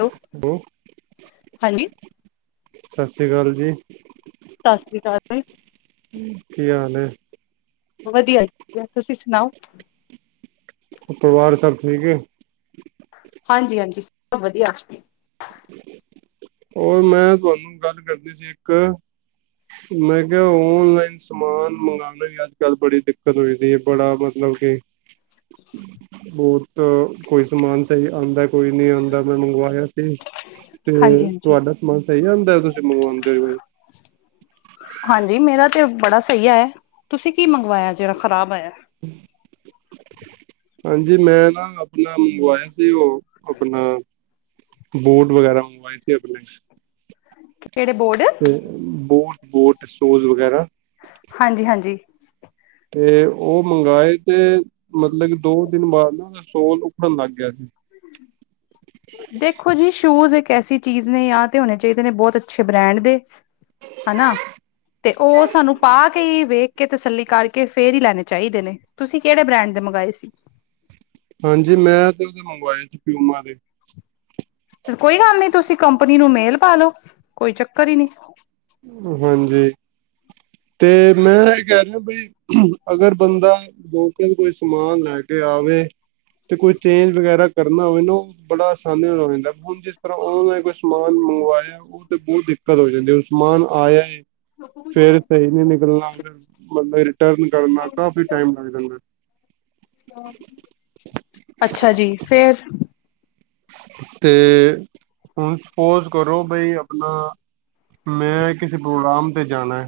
Hello hello! ਹਾਂਜੀ ਸਾਸ੍ਰੀਕਾਲ ਜੀ। ਸਾਸ੍ਰੀਕਾਲ ਜੀ। ਕੀ ਹਾਲ ਏ? ਵਧੀਆ ਜੀ, ਤੁਸੀਂ ਸੁਣਾਓ? ਪਰਵਾਰ ਸਭ ਠੀਕ ਏ? ਹਾਂਜੀ - ਹਾਂਜੀ, ਸਭ ਵਧੀਆ। ਹੋਰ ਮੈਂ ਤੁਆਨੂੰ ਗੱਲ ਕਰਨੀ ਸੀ ਇੱਕ। ਮੈਂ ਕਿਆ ਔਨਲਾਈਨ ਸਮਾਨ ਮੰਗਾਣਾ ਵੀ ਅੱਜ ਕੱਲ੍ਹ ਬੜੀ ਦਿੱਕਤ ਹੋਈ ਦੀ ਏ, ਬੜਾ ਮਤਲਬ ਕਿ ਬਹੁਤ ਕੋਈ ਸਮਾਨ ਸਹੀ ਆਉਂਦਾ, ਕੋਈ ਨਹੀਂ ਆਉਂਦਾ, ਮੈਂ ਮੰਗਵਾਇਆ। ਤੇ ਹਾਂਜੀ ਤੁਹਾਡਾ ਸਮਾਨ ਸਹੀ ਹੁੰਦਾ, ਤੁਸੀਂ ਮੰਗਵਾਉਂਦੇ ਹੋ? ਹਾਂਜੀ, ਮੇਰਾ ਤੇ ਬੜਾ ਸਹੀ ਆਇਆ, ਤੁਸੀਂ ਕੀ ਮੰਗਵਾਇਆ? ਜਿਹੜਾ ਖ਼ਰਾਬ ਆਇਆ। ਹਾਂਜੀ, ਮੈਂ ਨਾ ਆਪਣਾ ਮੋਬਾਇਲ ਸੀ, ਉਹ ਆਪਣਾ ਬੂਟ ਵਗੈਰਾ ਮੰਗਵਾਏ ਸੀ ਆਪਣੇ। ਕਿਹੜੇ ਬੋਡ? ਬੂਟ-ਬੂਟ ਸੂਜ਼ ਵਗੈਰਾ। ਹਾਂਜੀ-ਹਾਂਜੀ। ਤੇ ਉਹ ਮੰਗਵਾਏ ਤੇ ਮਤਲਬ ਦੋ ਦਿਨ ਬਾਅਦ ਨਾ ਉਹਦਾ ਸੋਲ ਉੱਠਣ ਲੱਗ ਗਿਆ ਸੀ। ਹਮ। ਦੇਖੋ ਜੀ, ਸ਼ੂਜ ਇੱਕ ਐਸੀ ਚੀਜ਼ ਨੇ, ਜਾਂ ਤੇ ਹੋਣੇ ਚਾਹੀਦੇ ਨੇ ਬਹੁਤ ਅੱਛੇ ਬ੍ਰੈਂਡ ਦੇ। ਹਨਾ। ਤੇ ਉਹ ਸਾਨੂੰ ਪਾ ਕੇ ਹੀ ਵੇਖ ਕੇ, ਤਸੱਲੀ ਕਰਕੇ, ਫੇਰ ਹੀ ਲੈਣੇ ਚਾਹੀਦੇ ਨੇ। ਤੁਸੀਂ ਕਿਹੜੇ ਬ੍ਰੈਂਡ ਦੇ ਮੰਗਵਾਏ ਸੀ? ਹਾਂਜੀ ਮੈਂ ਤੇ ਉਹਦੇ ਮੰਗਵਾਏ ਸੀ ਫਿਊਮਾ ਦੇ। ਕੋਈ ਗੱਲ ਨੀ, ਤੁਸੀਂ ਕੰਪਨੀ ਨੂੰ ਮੇਲ ਪਾਦੋ, ਕੋਈ ਚੱਕਰ ਹੀ ਨਹੀਂ। ਹਾਂਜੀ। ਤੇ ਮੈਂ ਇਹ ਕਹਿ ਰਿਹਾ, ਬਈ ਅਗਰ ਬੰਦਾ ਲੋਕਲ ਕੋਈ ਸਮਾਨ ਲੈ ਕੇ ਆਵੇ, ਤੇ ਕੋਈ ਚੇਂਜ ਵਗੈਰਾ ਕਰਨਾ ਹੋਵੇ ਨਾ ਬੜਾ ਆਸਾਨੀ ਨਾਲ ਹੋ ਜਾਂਦਾ, ਹੁਣ ਜਿਸ ਤਰ੍ਹਾਂ ਓਨਲਾਈਨ ਕੋਈ ਸਮਾਨ ਮੰਗਵਾਏ, ਉਹ ਤੇ ਬਹੁਤ ਦਿੱਕਤ ਹੋ ਜਾਂਦੀ। ਸਮਾਨ ਆਇਆ ਹੈ। ਫੇਰ ਸਹੀ ਨੀ ਨਿਕਲਣਾ ਫ ਮਤਲਬ ਰਿਟਰਨ ਕਰਨਾ ਕਾਫੀ ਟਮ ਲੱਗ ਜਾਂਦਾ। ਅੱਛਾ ਜੀ ਫੇਰ ਤੇ ਹੁਣ ਸਪੋਜ ਕਰੋ ਬਈ ਆਪਣਾ ਮੈਂ ਕਿਸੇ ਪ੍ਰੋਗਰਾਮ ਤੇ ਜਾਣੈ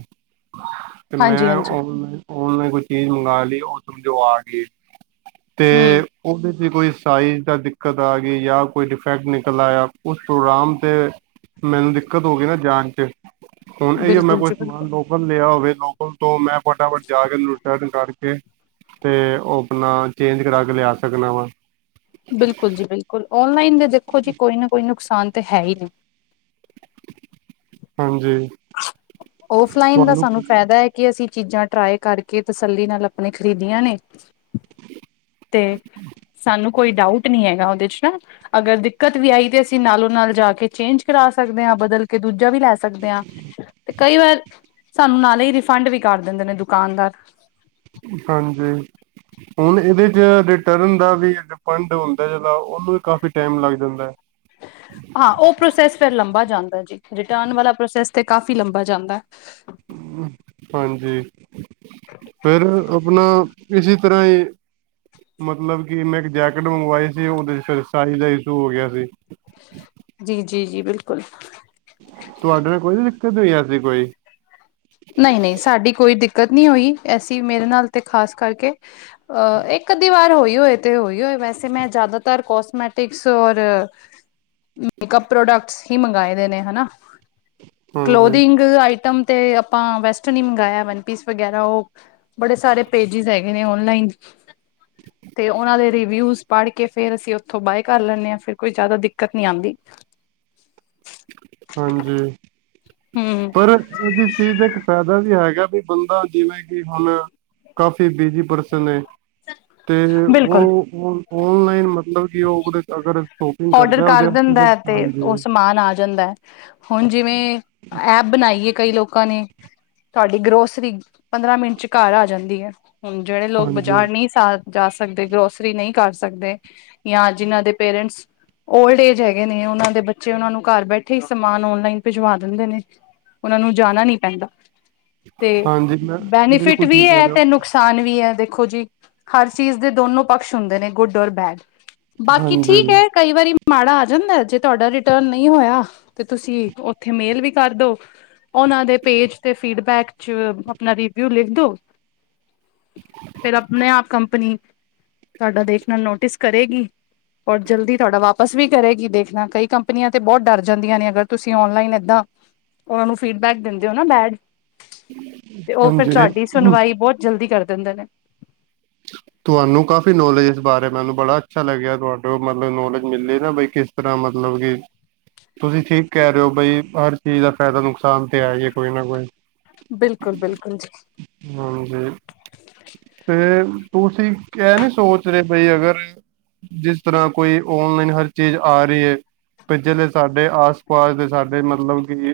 ਤੇ ਹਾਂਜੀ ਮੈਂ ਹਾਂਜੀ ਓਨ - ਓਨਲਾਈਨ ਕੋਈ ਚੀਜ਼ ਮੰਗਾ ਲਈ, ਤੇ ਉਹ ਆ ਗਈ ਤੇ, ਹੂੰ ਉਹਦੇ ਤੇ ਕੋਈ ਸਾਈਜ਼ ਦਾ ਦਿੱਕਤ ਆ ਗ ਯਾ ਕੋਈ ਡਿਫੈਕਟ ਨਿਕਲ ਆਇਆ, ਉਸ ਪ੍ਰੋਗਰਾਮ 'ਤੇ ਮੈਨੂੰ ਦਿੱਕਤ ਹੋ ਗਈ ਨਾ ਜਾਣ 'ਚ, ਹੁਣ ਐਹੀ ਓ ਮੈਂ ਬਿਲਕੁਲ ਕੋਈ ਜੀ ਸਮਾਨ ਬਿਲਕੁਲ ਲੋ ਪਰ ਲਿਆ ਹੋਵੇ ਲੋਕਲ ਤੋਂ, ਮੈਂ ਫਟਾਫਟ ਜਾ ਕੇ ਰਿਟਰਨ ਕਰਕੇ 'ਤੇ ਉਹ ਆਪਣਾ ਚੇਂਜ ਕਰਾ ਕੇ ਲਿਆ ਸਕਨਾ ਵਾਂ। ਬਿਲਕੁਲ ਜੀ, ਬਿਲਕੁਲ। ਔਨਲਾਈਨ ਦੇ ਦੇਖੋ ਜੀ, ਕੋਈ ਨਾ ਕੋਈ ਨੁਕਸਾਨ ਤਾਂ ਹੈ ਈ ਨੇ। ਹਾਂਜੀ ਔਫਲਾਈਨ ਦਾ ਤੁਹਾਨੂੰ ਸਾਨੂੰ ਫਾਇਦਾ ਐ। ਇਹ ਅਸੀਂ ਚੀਜ਼ਾਂ ਟਰਾਈ ਕਰਕੇ, ਤਸੱਲੀ ਨਾਲ ਆਪਣੇ ਖਰੀਦੀਆਂ ਨੇ 'ਤੇ, ਸਾਨੂੰ ਕੋਈ ਡਾਊਟ ਨੀ ਹੈਗਾ ਉਹਦੇ 'ਚ, ਨਾ। ਅਗਰ ਦਿੱਕਤ ਵੀ ਆਈ ਤੇ, ਅਸੀਂ ਨਾਲੋਂ - ਨਾਲ ਜਾ ਕੇ ਚੇਂਜ ਕਰਾ ਸਕਦੇ ਆ। ਬਦਲ ਕੇ ਦੂਜਾ ਵੀ ਲੈ ਸਕਦੇ ਆ। ਤੇ ਕਈ ਵਾਰ, ਸਾਨੂੰ ਨਾਲ ਹੀ ਰਿਫੰਡ ਵੀ ਕਰ ਦੇਂਦੇ ਨੇ ਦੁਕਾਨਦਾਰ। ਹਾਂਜੀ, ਹੁਣ ਇਹਦੇ 'ਚ ਰਿਟਰਨ ਦਾ ਵੀ ਪੰੰਜ ਦਾ ਹੁੰਦਾ ਜਿੱਦਾ, ਉਹਨੂੰ ਵੀ ਕਾਫ਼ੀ ਟੈਮ ਲੱਗ ਜਾਂਦੈ। ਹਾਂ, ਔਹ ਪ੍ਰੋਸੈਸ ਫਿਰ ਲੰਬਾ ਜਾਂਦਾ ਜੇ। ਰਿਟਰਨ ਵਾਲਾ ਪ੍ਰੋਸੈਸ ਤੇ ਕਾਫੀ ਲੰਬਾ ਜਾਂਦੈ। ਹਾਂਜੀ, ਫਿਰ ਆਪਣਾ ਇਸੇ ਤਰ੍ਹਾਂ ਹੀ ਮਤਲਬ ਕਿ ਮੈਂ ਇੱਕ ਜੈਕਟ ਮੰਗਵਾਈ ਸੀ, ਉਹਦੇ 'ਚ ਫਿਰ ਸਾਈਜ਼ ਦਾ ਇਸ਼ੂ ਹੋ ਗਿਆ ਸੀ। ਜੀ- ਜੀ-ਜੀ! ਬਿਲਕੁਲ। ਤੁਹਾਡੇ ਨਾਲ ਕੋਈ ਦਿੱਕਤ ਨੀ ਆਂਦੀ ਕੋਈ? ਨਹੀਂ - ਨਹੀਂ, ਸਾਡੀ ਕੋਈ ਦਿੱਕਤ ਨੀ ਹੋਈ ਐਸੀਂ ਮੇਰੇ ਨਾਲ ਤੇ ਖ਼ਾਸ ਕਰਕੇ। ਅ ਇੱਕ - ਅੱਧੀ ਵਾਰ ਹੋਈ ਹੋਏ ਤੇ ਹੋਈ ਹੋਏ ਵੈਸੇ ਮੈਂ ਜ਼ਿਆਦਾਤਰ ਕੋਸਮੈਟਿਕਸ ਔਰ ਮੇਕਅਪ ਪ੍ਰੋਡਕਟਸ ਹੀ ਮੰਗਾਏ ਦੇ ਨੇ, ਹੈਨਾ। ਹਾਂਜੀ ਕਲੋਦਿੰਗ ਆਈਟਮ ਤੇ ਆਪਾਂ ਵੈਸਟਰਨ ਹੀ ਮੰਗਾਇਆ, ਵਨਪੀਸ ਵਗੈਰਾ ਔਹ ਬੜੇ ਸਾਰੇ ਪੇਜਿਸ ਹੈਗੇ ਨੇ ਔਨਲਾਈਨ। [inaudible] ਤੇ ਉਹਨਾ ਦੇ ਰਿਵਿਊਸ ਪੜ੍ਹ ਕੇ ਫੇਰ ਅਸੀਂ ਓਥੋਂ ਬਾਏ ਕਰ ਲੈਂਨੇ ਆ। ਫਿਰ ਕੋਈ ਜਿਆਦਾ ਦਿੱਕਤ ਨੀ ਆਉਂਦੀ। ਹਾਂਜੀ। ਹੂ ਪਰ ਇਸ ਚੀਜ਼ ਦਾ ਇੱਕ ਫਾਇਦਾ ਵੀ ਹੈਗਾ, ਵੀ ਬੰਦਾ ਜਿਵੇਂ ਕਿ ਹੁਣ ਕਾਫੀ ਬਿਜ਼ੀ ਪਰਸਨ ਏ। ਤੇ ਬਿਲਕੁਲ ਔਹ ਔਨਲਾਈਨ, ਮਤਲਬ ਕਿ ਔਹ ਉਹਦੇ 'ਚ ਅਗਰ ਸ਼ੋਪਿੰਗ ਔਡਰ ਕਰਦਾ ਉਹਦੇ ਕਰ ਵਾਸਤੇ ਦਿੰਦਾ ਤਾਂ ਹੈ, ਤੇ ਉਹ ਹਾਂਜੀ ਸਮਾਨ ਆ ਜਾਂਦਾ ਹੈ। ਹੁਣ ਜਿਵੇਂ, ਐਪ ਬਣਾਈਏ ਕਈ ਲੋਕ ਲੋਕਾਂ ਨੇ, ਤੁਹਾਡੀ ਗਰੋਸਰੀ ਪੰਦਰਾਂ ਮਿੰਟ ਚ' ਘਰ ਆ ਜਾਂਦੀ ਐ। ਹੁਣ ਜਿਹੜੇ ਲੋਕ ਹਾਂਜੀ ਬਾਜ਼ਾਰ ਨਈਂ ਸ ਹਾਲ ਜਾ ਸਕਦੇ, ਗਰੋਸਰੀ ਨਈਂ ਕਰ ਸਕਦੇ। ਯਾ ਜਿਨਾਂ ਦੇ ਪੇਰੈਂਟਸ ਔਲਡ ਏਜ ਹੈਗੇ ਨੇ, ਉਹਨਾਂ ਦੇ ਬੱਚੇ ਉਹਨਾਂ ਨੂੰ ਘਰ ਬੈਠੇ ਹੀ ਸਮਾਨ ਔਨਲਾਈਨ ਭਿਜਵਾ ਦਿੰਦੇ ਨੇ। ਉਨ੍ਹਾ ਨੂੰ ਜਾਣਾ ਨੀ ਪੈਂਦਾ। ਤੇ ਹਾਂਜੀ ਮੈਂ ਬੈਨੀਫਿਟ ਬਿਲਕੁਲ ਵੀ, ਠੀਕ ਕਹਿ ਹੈ ਰਹੇ ਤੇ ਹੋ ਨੁਕਸ ਧਾਨ ਵੀ ਹੈ। ਦੇਖੋ ਜੀ। ਹਰ ਚੀਜ਼ ਦੇ ਦੋਨੋ ਪਕਸ਼ ਹੁੰਦੇ ਨੇ, ਗੁੱਡ ਔਰ ਬੈਡ। ਬਾਕੀ ਠੀਕ ਹਾਂਜੀ ਹੈ ਕਈ ਵਾਰੀ ਮਾੜਾ ਆ ਜਾਂਦਾ ਜੇ ਤੁਹਾਡਾ ਰਿਟਰਨ ਨਹੀਂ ਹੋਇਆ। ਤੇ ਤੁਸੀਂ, ਉੱਥੇ ਮੇਲ ਵੀ ਕਰਦੋ। ਉਹਨਾਂ ਦੇ ਪੇਜ ਤੇ ਫੀਡਬੈਕ 'ਚ ਆਪਣਾ ਰਿਵਿਊ ਲਿਖ ਦੋ। ਫਿਰ ਆਪਣੇ ਆਪ ਕੰਪਨੀ ਤੁਹਾਡਾ ਦੇਸ਼ ਨਾਲ ਨੋਟਿਸ ਕਰੇਗੀ। ਔਰ ਜਲਦੀ ਤੁਹਾਡਾ ਵਾਪਸ ਵੀ ਕਰੇਗੀ ਦੇਖਣਾ, ਕਈ ਕੰਪਨੀਆਂ ਤੇ ਬਹੁਤ ਡਰ ਜਾਂਦੀਆਂ ਨੇ ਅਗਰ ਤੁਸੀਂ ਔਨਲਾਈਨ ਏਦਾਂ ਉਨ੍ਹਾਂ ਨੂੰ ਫੀਡਬੈਕ ਦਿੰਦੇ ਹੋ ਨਾ ਬੈਡ ਤੇ ਉਹ ਫਿਰ ਹਾਂਜੀ ਤੁਹਾਡੀ ਸੁਣਵਾਈ ਬਹੁਤ ਜਲਦੀ ਕਰ ਦਿੰਦੇ ਨੇ। ਤੁਹਾਨੂੰ ਕਾਫ਼ੀ ਨੌਲੇਜ ਇਸ ਬਾਰੇ ਮੈਨੂੰ ਬੜਾ ਅੱਛਾ ਲੱਗਿਆ ਤੁਹਾਡੇ ਮਤਲਬ ਨੌਲੇਜ ਮਿਲੀ ਨਾ ਬਈ ਕਿਸ ਇਸ ਤਰ੍ਹਾਂ ਮਤਲਬ ਕਿ, ਤੁਸੀਂ ਠੀਕ ਕਹਿ ਰਹੇ ਹੋ ਬਈ ਪਰ ਚੀਜ਼ ਦਾ ਫ਼ਾਇਦਾ ਨੁਕਸਾਨ ਤੇ ਆ ਕੋਈ ਨਾ ਕੋਈ। ਬਿਲਕੁਲ ਬਿਲਕੁਲ ਜੀ। ਹਾਂ, ਮੈਂ ਤੇ ਤੁਸੀ ਕ ਨੀ ਸੋਚ ਰਹੇ ਪਏ ਅਗਰ ਜਿਸ ਤਰ੍ਹਾਂ ਕੋਈ ਔਨਲਾਈਨ ਹਰ ਚੀਜ਼ ਆ ਰਹੀ ਹੈ। ਪਿਛਲੇ ਸਾਡੇ ਆਸ -ਪਾਸ ਦੇ ਸਾਡੇ ਮਤਲਬ, ਕਿ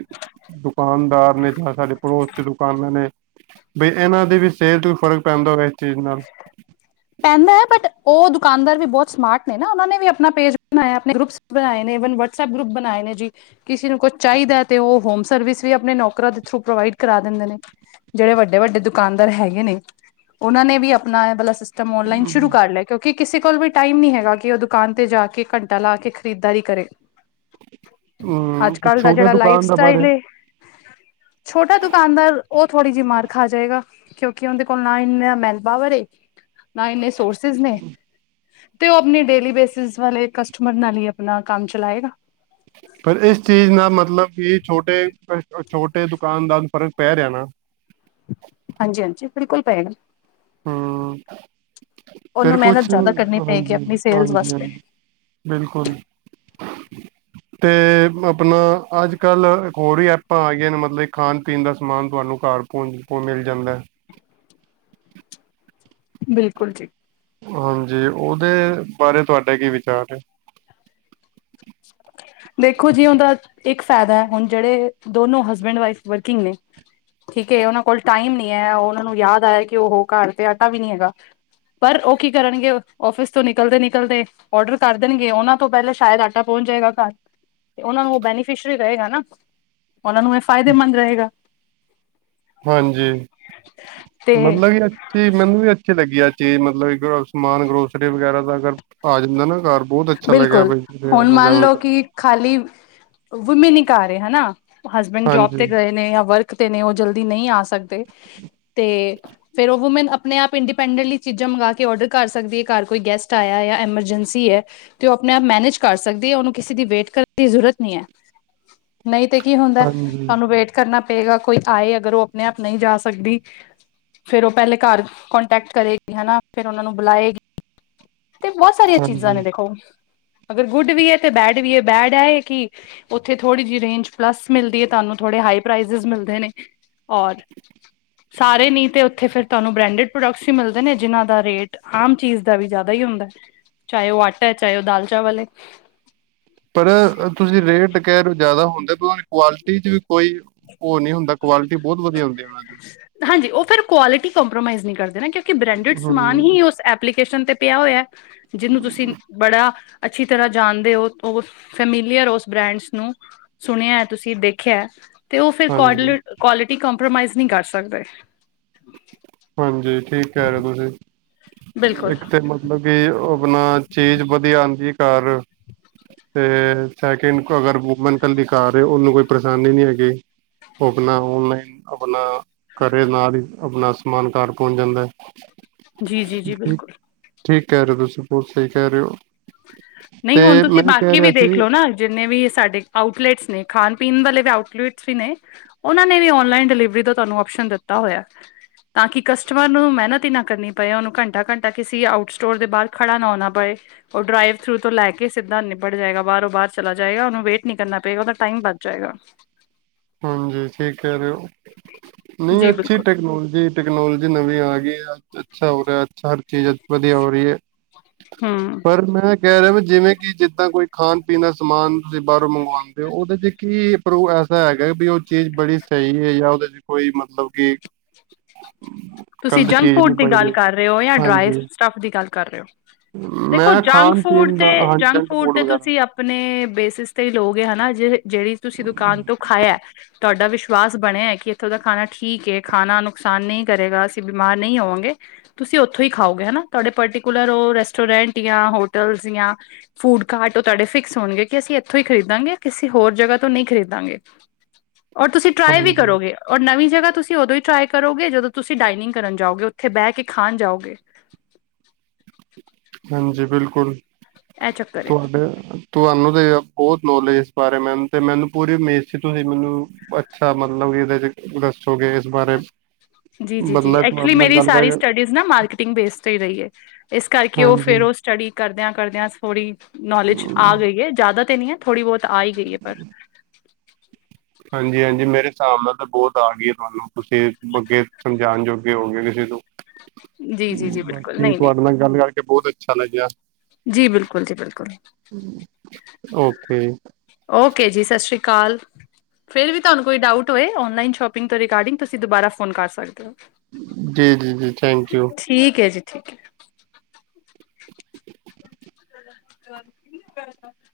ਦੁਕਾਨਦਾਰ ਨੇ ਸਾਡੇ ਪੜੋਸ ਚ' ਦੁਕਾਨਾਂ ਨੇ, ਬਈ ਇਹਨਾਂ ਦੀ ਵੀ ਸੇਲ ਚ' ਵੀ ਫ਼ਰਕ ਪੈਂਦਾ ਹੋਵੇ ਇਸ ਚੀਜ਼ ਨਾਲ। ਪੈਂਦਾ ਹੈ‌ ਬਟ, ਉਹ ਦੁਕਾਨਦਾਰ ਵੀ ਬਹੁਤ ਸਮਾਰਟ ਨੇ ਨਾ, ਉਹਨਾਂ ਨੇ ਵੀ ਆਪਣਾ ਪੇਜ ਬਣਾਇਆ ਆਪਣੇ ਗਰੁੱਪ ਬਣਾਏ ਨੇ, ਵਨ ਵਟਸਐਪ ਗਰੁੱਪ ਬਣਾਏ ਨੇ ਜੀ। ਕਿਸੇ ਨੂੰ ਕੁਛ ਚਾਹੀਦਾ ਹੈ ਤੇ ਉਹ ਹੋਮ ਸਰਵਿਸ ਵੀ ਆਪਣੇ ਨੌਕਾਂ ਦੇ ਥਰੂ ਪ੍ਰੋਵਾਈਡ ਕਰਾ ਦਿੰਦੇ ਨੇ। ਜਿਹੜੇ ਵੱਡੇ -ਵੱਡੇ ਦੁਕਾਨਦਾਰ ਹੈਗੇ ਨੇ, ਉਹਨਾਂ ਨੇ ਵੀ ਆਪਣਾ ਮਤਲਬ ਤਾਂ ਮ ਨਲਾਈਨ ਸ਼ੁਰੂ ਕਰ ਲੈ। ਕਿਉਂਕਿ ਕਿਸੇ ਕੋਲ ਵੀ ਟਾਈਮ ਨੀ ਹੈਗਾ ਕਿ ਉਹ ਦੁਕਾਨ ਤੇ ਜਾ ਕੇ ਘੰਟਾ ਲਾ ਕੇ ਖਰੀਦਦਾਰੀ ਕਰੇ। ਹੂ, ਅੱਜ ਤੇ ਕੱਲ ਦਾ ਛੋਟੇ ਜਿਹੜਾ ਲਾਈਫ ਦੁਕਾਨ ਦੇ ਸਟਾਈਲ ਬਾਰੇ ਏ ਛੋਟਾ ਦੁਕਾਨਦਾਰ ਉਹ ਥੋੜ੍ਹੀ ਜਿਹੀ ਮਾਰ ਖਾ ਜਾਏਗਾ, ਕਿਉਂਕਿ ਉਹਦੇ ਕੋਲ ਨਾ ਇੰ ਮੈਨ ਪਾਵਰ ਏ। ਨਾ ਇੰਨੇ ਸੋਰਸਿਸ ਨੇ। ਤੇ ਉਹ ਆਪਣੀ ਡੇਲੀ ਬੇਸਿਸ ਵਾਲੇ ਕਸਟਮਰ ਨਾਲ ਹੀ ਆਪਣਾ ਕੰਮ ਚਲਾਏਗਾ। ਫ ਇਸ ਚੀਜ਼ ਨਾਲ ਮਤਲਬ ਕਿ ਛੋਟੇ- ਛੋਟੇ ਦੁਕਾਨਦਾਰ ਨੂੰ ਫਰਕ ਪੈ ਰਿਹਾ ਨਾ। ਹਾਂਜੀ -ਹਾਂਜੀ ਬਿਲਕੁਲ ਪਏਗਾ। ਹੂੰ ਉਹਨੂੰ ਫਿਰ ਮਿਹਨਤ ਕੁਛ ਜ਼ਿਆਦਾ ਕਰਨੀ ਪਏਗੀ ਹਾਂਜੀ ਆਪਣੀ ਸੇਲਸ -ਹਾਂਜੀ ਵਾਸਤੇ -ਹਾਂਜੀ। ਬਿਲਕੁਲ। ਤੇ ਆਪਣਾ ਅੱਜ-ਕੱਲ੍ਹ ਹੋਰ ਹੀ ਐਪਾਂ ਆ ਗਈਆਂ ਨੇ, ਮਤਲਬ ਖਾਣ- ਪੀਣ ਦਾ ਸਮਾਨ ਤੁਹਾਨੂੰ ਘਰ। [unintelligible] ਮਿਲ ਜਾਂਦਾ ਬਿਲਕੁਲ ਜੀ। ਹਾਂਜੀ, ਉਹਦੇ ਬਾਰੇ ਤੁਹਾਡੇ ਕੀ ਵਿਚਾਰ ਨੇ। [unintelligible] ਦੇਖੋ ਜੀ, ਉਹਦਾ ਇੱਕ ਫਾਇਦਾ ਹੈ। ਹੁਣ ਜਿਹੜੇ ਦੋਨੋ ਹਸਬੈਂਡ ਵਾਈਫ- ਵਰਕਿੰਗ ਨੇ। ਠੀਕ, ਉਹਨਾਂ ਕੋਲ ਟਾਈਮ ਨੀ ਹੈ। ਉਹਨਾਂ ਨੂੰ ਯਾਦ ਆਇਆ ਕਿ ਉਹ ਘਰ ਤੇ ਆਟਾ ਵੀ ਨਹੀਂ ਹੈਗਾ। ਪਰ ਉਹ ਕੀ ਕਰਨਗੇ? ਆਫਿਸ ਤੋਂ ਨਿਕਲਦੇ -ਨਿਕਲਦੇ ਔਡਰ ਕਰ ਦੇਣਗੇ। ਉਹਨਾਂ ਤੋਂ ਪਹਿਲੇ ਸ਼ਾਇਦ। ਪਹੁੰਚ ਜਾਏਗਾ ਘਰ ਤੇ। ਉਹਨਾਂ ਨੂੰ ਉਹ ਬੈਨੀਫਿਸ਼ਰੀ ਰਹੇਗਾ ਨਾ। ਉਹਨਾਂ ਨੂੰ ਇਹ ਫਾਇਦੇਮੰਦ ਰਹੇਗਾ। ਹਾਂਜੀ, ਤੇ ਮਤਲਬ ਕਿ ਚੀ ਮੈਨੂੰ ਵੀ ਅੱਛੀ ਲੱਗੀ ਆ, ਚੀਜ਼ ਮਤਲਬ ਸਮਾਨ ਗਰੋਸਰੀ ਵਗੈਰਾ ਦਾ ਅਗਰ ਆ ਜਾਂਦਾ ਨਾ ਘਰ। ਬਹੁਤ ਅੱਛਾ ਲਗਿਆ ਬਿਲਕੁਲ ਬਾਈ ਹੁਣ ਆਣਾ ਮੰਨ ਜਾਣਾ ਲਓ ਦਾ। ਕਿ ਖਾਲੀ ਵੂਮਿਨ ਹੀ ਕਰ ਰਹੇ ਹਨਾ ਹਸਬੈਂਡ ਜੋਬ ਤੇ ਹਾਂਜੀ ਗਏ ਨੇ ਜਾਂ ਵਰਕ। ਨੇ ਉਹ ਜਲਦੀ ਨਹੀਂ ਆ ਸਕਦੇ ਤੇ। ਫਿਰ ਉਹ ਵੂਮੈਨ ਆਪਣੇ ਆਪ ਇੰਡੀਪੈਂਡੈਂਟਲੀ ਚੀਜ਼ਾਂ ਮੰਗਗਾਵਾ ਕੇ ਔਡਰ ਕਰ ਸਕਦੀ ਏ, ਘਰ ਕੋਈ ਗੈਸਟ ਆਇਆ ਜਾਂ ਐਮਰਜੈਂਸੀ ਐ। ਤੇ ਉਹ ਆਪਣੇ ਆਪ ਮੈਨੇਜ ਕਰ ਸਕਦੀ ਏ, ਉਹਨੂੰ ਕਿਸੇ ਦੀ ਵੇਟ ਕਰਨ ਦੀ ਜ਼ਰੂਰਤ ਨ ਨਹੀਂ ਐ। ਨਹੀਂ ਤੇ ਕੀ ਹੁੰਦਾ ਹਾਂਜੀ ਤੁਹਾਨੂੰ ਵੇਟ। ਕਰਨਾ ਪਏਗਾ ਕੋਈ ਆਏ ਅਗਰ ਉਹ ਆਪਣੇ ਆਪ ਨਹੀਂ ਜਾ ਸਕਦੀ। ਫੇਰ ਉਹ ਪਹਿਲੇ ਘਰ ਕੋਂਟੈਕਟ ਕਰੇਗੀ, ਹਨਾ ਫੇਰ ਉਹਨਾਂ ਨੂੰ ਬੁਲਾਏਗੀ। ਤੇ ਬਹੁਤ ਸਾਰੀਆਂ ਚੀਜ਼ਾਂ ਨੇ ਹਾਂਜੀ ਦੇਖੋ, ਅਗਰ ਗੁੱਡ ਵੀ ਏ ਤੇ ਬੈਡ ਵੀ ਏ ਬੈਡ ਐ ਕਿ ਉਓਥੇ ਥੋੜੀ ਜਿਹੀ ਰੇਂਜ ਪਲਸ ਮਿਲਦੀ ਏ ਤੁਹਾਨੂੰ ਥੋੜੇ ਹਾਈ ਪ੍ਰਜ ਮਿਲਦੇ ਨੇ ਔਰ। ਸਾਰੇ ਨੀ ਤੇ ਉੱਥੇ ਫਿਰ ਤੁਹਾਨੂੰ ਬ੍ਰੈਂਡਡ ਪ੍ਰੋਡਕਟਸ ਈ ਮਿਲਦੇ ਨੇ ਜਿਨਾਂ ਦਾ ਰੇਟ। ਆਮ ਚੀਜ਼ ਦਾ ਵੀ ਜ਼ਿਆਦਾ ਈ ਹੁੰਦਾ ਚਾਹੇ ਉਹ ਆਟਾ ਐ ਚਾਹੇ ਉਹ ਦਾਲ ਚਾਵਲ ਐ। ਪਰ ਤੁਸੀਂ ਰੇਟ ਕਹਿ ਰੇ ਓ ਜਿਆਦਾ ਹੁੰਦੇ ਕੁਆਲਿਟੀ ਚ ਵੀ ਕੋਈ ਓ ਨਹੀਂ ਹੁੰਦਾ। ਪਰ ਕੁਆਲਿਟੀ ਬਹੁਤ ਵਧੀਆ ਹੁੰਦੀ ਉਹਨਾਂ ਦੀ। ਹਾਂਜੀ, ਉਹ ਫਿਰ ਕੁਆਲਿਟੀ ਕੰਪਰੋਮਾਈਜ਼ ਨਹੀਂ ਕਰਦੇ ਨਾ, ਕਿਉਂਕਿ ਬ੍ਰੈਂਡਡ ਸਮਾਨ ਹੂੰ ਹੀ ਉਸ ਐਪ। ਐਪਲੀਕੇ ਤੇ ਪਿਆ ਹੋਇਆ, ਜਿਹਨੂੰ ਤੁਸੀਂ ਬੜਾ। ਅੱਛੀ ਤਰ੍ਹਾਂ ਜਾਣਦੇ ਹੋ, ਸਮੀਲੀਅਰ ਓ ਉਸ ਬ੍ਰਾਂਡ ਨੂੰ। ਸੁਣਿਆ ਤੁਸੀਂ ਦੇਖਿਆ ਤੇ ਉਹ ਫਿਰ ਹਾਂਜੀ ਕੁਆਲਿਟੀ ਕੰਪ੍ਰੋਮਾਈਜ਼ ਨਹੀਂ ਕਰ ਸਕਦੇ। ਹਾਂਜੀ ਠੀਕ ਕਹਿ ਰਹੇ ਤੁਸੀਂ, ਬਿਲਕੁਲ ਇੱਕ ਤੇ ਮਤਲਬ ਕਿ ਆਪਣਾ ਚੀਜ਼ ਵਧੀਆ ਆਉਂਦੀ ਘਰ ਤੇ ਸੈਕਿੰਡ ਅਗਰ ਵੂਮੈਨ ਇਕੱਲੀ ਘਰ ਏ ਉਹਨੂੰ ਕੋਈ ਪਰੇਸ਼ਾਨੀ ਨਹੀਂ ਹੈਗੀ। ਉਹ ਆਪਣਾ ਔਨਲਾਈਨ ਆਪਣਾ ਘਰੇ ਨਾਲ ਹੀ ਆਪਣਾ ਸਮਾਨ ਘਰ ਪਹੁੰਚ ਜਾਂਦਾ ਐ। ਜੀ, ਜੀ, ਜੀ ਬਿਲਕੁਲ। ਠੀਕ ਕਹਿ ਰਹੇ ਹੋ, ਤੁਸੀਂ ਬਹੁਤ ਸਹੀ ਕਹਿ ਰੇ ਓ। ਨਹੀਂ ਹੁਣ ਤੁਸੀਂ ਬਾਕੀ ਵੀ ਸੀ ਦੇਖਲੋ ਨਾ, ਜਿੰਨੇ ਵੀ ਸਾਡੇ ਆਊਟਲੇੈਟਸ ਨੇ ਖਾਣ ਪੀਣ ਵਾਲੇ ਵੀ ਆਊਟਲੇਟਸ ਈ ਨੇ। ਓਹਨਾਂ ਨੇ ਵੀ ਓਨਲਾਈਨ ਡਿਲੀਵਰੀ ਦਾ ਤੁਹਾਨੂੰ ਔਪਸ਼ਨ ਦਿੱਤਾ ਹੋਇਆ। ਤਾਂ ਕਿ ਕਸਟਮਰ ਨੂੰ ਮਿਹਨਤ ਈ ਨਾ ਕਰਨੀ ਪਏ ਉਨੂੰ ਘੰਟਾ-ਘੰਟਾ ਕਿਸੇ ਆਊਟ ਸਟੋਰ ਦੇ ਬਾਰ ਖੜਾ ਨਾ ਹੋਣਾ ਪਏ। ਓ ਡਰਾਈਵ ਥਰੂ ਤੋਂ ਲੈ ਕੇ ਸਿੱਧਾ ਨਿਬੜ ਜਾਏਗਾ ਬਾਰੋਂ ਬਾਰ ਚਲਾ ਜਾਏਗਾ ਓਨੂੰ ਵੇਟ ਨ ਕਰਨਾ ਪਏਗਾ ਓਦਾਂ ਟਾਇਮ ਬੱਚ ਜਾਏਗਾ। ਹਾਂਜੀ ਠੀਕ ਕੈ ਰਏ ਓ ਨਈ ਜੀ ਅੱਛੀ ਬਿਲਕੁਲ ਟੈਕਨੋਲਜੀ ਟੈਕਨੋਲੋਜੀ ਨਵੀ ਆ ਗਈ ਐ ਅੱਛਾ ਹੋ ਰਿਆ ਹਰ ਚੀਜ਼ ਵਧੀਆ ਹੋ ਰਈ ਏ। ਹੂੰ ਪਰ ਮੈਂ ਗੈਰਾ ਜਿਵੇਂ ਕਿ ਜਿੱਦਾਂ ਕੋਈ ਖਾਣ ਪੀਣ ਦਾ ਸਮਾਨ ਤੁਸੀਂ ਬਾਰੋਂ ਮੰਗਵਾਂਦੇ ਹੋ ਉਦੇ 'ਚ ਕੀ ਪ੍ਰੋਰ ਐ ਹੈਗਾ ਵੀ ਓ ਚੀਜ਼ ਬੜੀ ਸਈ ਐ ਜਾਂ ਓਦੇ 'ਚ ਕੋਈ ਮਤਲਬ ਕੀ ਤੁਸੀਂ ਜੰਕ ਫੂਡ ਦੀ ਗੱਲ ਕਰ ਰਏ ਓ ਜਾਂ ਡਰਾਏ ਹਾਂਜੀ ਸਟਫ ਦੀ ਗੱਲ ਕਰ ਰਏ ਓ। ਦੇਖੋ ਮੈਂ ਜੰਕ ਖਾਣ ਫੂਡ ਪੀਣ ਤੇ ਦਾ ਹਾਂਜੀ ਜੰਕ ਫੂਡ ਤੇ ਵਗੈਰਾ ਤੁਸੀਂ ਆ ਆਪਣੇ ਬੇਸਿਸ ਤੇ ਲੋਕ ਹਨਾ ਜੇ ਜੇੜੀ ਤੁਸੀਂ ਦੁਕਾਨ ਤੋਂ ਖਾਇਆ। ਤੁਹਾਡਾ ਵਿਸ਼ਵਾਸ ਬਣਿਆ ਐ ਕਿ ਇੱਥੋਂ ਦਾ ਖਾਣਾ ਠੀਕ ਏ ਖਾਣਾ ਨੁਕਸਾਨ ਨਈ ਕਰੇਗਾ। ਅਸੀਂ ਬਿਮਾਰ ਨਈ ਹੋਵਾਂਗੇ। ਤੁਸੀਂ ਉੱਥੋਂ ਹੀ ਖਾਓਗੇ ਹਨਾ ਤੁਹਾਡੇ ਪਰਟੀਕੁਲਰ ਰੈਸਟੋਰੈਂਟ ਯਾ ਹੋਟਲ ਜਾਂ ਫੂਡ ਕਾਰਾਟ ਓ ਤੁਹਾਡੇ ਫਿਕਸ ਹੋਣਗੇ ਕਿ ਅਸੀਂ ਇੱਥੋਂ ਹੀ ਖਰੀਦਾਂਗੇ ਕਿਸੇ ਹੋਰ ਜਗ੍ਹਾ ਤੋਂ ਨਈ ਖਰੀਦਾਂਗੇ। [inaudible] ਔਰ ਤੁਸੀਂ ਟਰਾਈ ਵੀ ਹਾਂਜੀ ਕਰੋਗੇ ਔਰ ਨਵੀ ਜਗ੍ਹਾ ਤੁਸੀਂ ਉਦੋਂ ਹੀ ਟਰਾਈ ਕਰੋਗੇ ਜਦੋਂ ਤੁਸੀਂ ਡਾਇਨਿੰਗ ਕਰਨ ਜਾਓਗੇ ਉੱਥੇ ਬੈ ਕੇ ਖਾਣ ਜਾਓਗੇ। ਹਾਂਜੀ ਬਿਲਕੁਲ ਇਹ ਚੱਕਰ ਏ ਤੁਆਡੇ ਤੁਹਾਨੂੰ ਤੇ ਬੋਤ ਨੌਲੇਜ ਇਸ ਬਾਰੇ ਮੈਮ ਤੇ ਮੈਨੂੰ ਪੂਰੀ ਉਮੀਦ ਸੀ ਤੁਸੀਂ ਮੈਨੂੰ ਅੱਛਾ ਮਤਲਬ ਇਦੇ 'ਚ ਦੱਸੋਗੇ। ਬਾਰੇ ਜੀ-ਜੀ-ਜੀ ਬਦਲਾ ਐਕਚੁਲੀ ਤੁਹਾਡੇ ਨਾਲ ਮੇਰੀ ਗੱਲ ਸਾਰੀ ਕਰਕੇ ਸਟੱਡੀਜ਼ ਨਾ ਮਾਰਕੀਟਿੰਗ ਬੇਸਡ ਰਈ ਏ ਇਸ ਕਰਕੇ ਓ ਹਾਂਜੀ। ਫਿਰ ਓ ਸਟੱਡੀ ਕਰਦਿਆਂ-ਕਰਦਿਆਂ ਥੋੜੀ ਨੌਲੇਜ ਆ ਗਈ ਏ ਜਾਦਾ ਤੇ ਨਈ ਏ ਥੋੜੀ ਬੋਤ ਆ ਈ ਗਈ ਏ ਪਰ ਹਾਂਜੀ-ਹਾਂਜੀ ਮੇਰੇ ਹਿਸਾਬ ਨਾਲ ਤਾਂ ਬੋਤ ਆ ਗਈ ਏ ਤੁਹਾਨੂੰ ਤੁਸੀਂ ਅੱਗੇ ਸਮਝਾਣ ਜੋਗੇ ਹੋਗੇ ਕਿਸੇ ਨੂੰ ਜੀ ਜੀ ਜੀ ਬਿਲਕੁਲ ਬਾਕੀ ਨਹੀਂ ਨਹੀਂ ਤੁਹਾਡੇ ਨਾਲ ਗੱਲ ਕਰਕੇ ਬੋਤ ਅੱਛਾ ਲੱਗਿਆ। ਜੀ ਬਿਲਕੁਲ ਜੀ-ਬਿਲਕੁਲ ਓਕੇ ਓਕੇ ਜੀ ਸਤਿ ਸ੍ਰੀ ਅਕਾਲ। ਫਿਰ ਵੀ ਤੁਹਾਨੂੰ ਕੋਈ ਡਾਊਟ ਹੋਵੇ ਓਨਲਾਈਨ ਸ਼ੋਪਿੰਗ ਰਿਗਾਰਡਿੰਗ ਤੁਸੀਂ ਦੁਬਾਰਾ ਫੋਨ ਕਰ ਸਕਦੇ ਹੋ। ਜੀ-ਜੀ-ਜੀ ਥੈਂਕ ਯੂ। ਠੀਕ ਐ ਜੀ ਠੀਕ ਐ। [inaudible] [inaudible]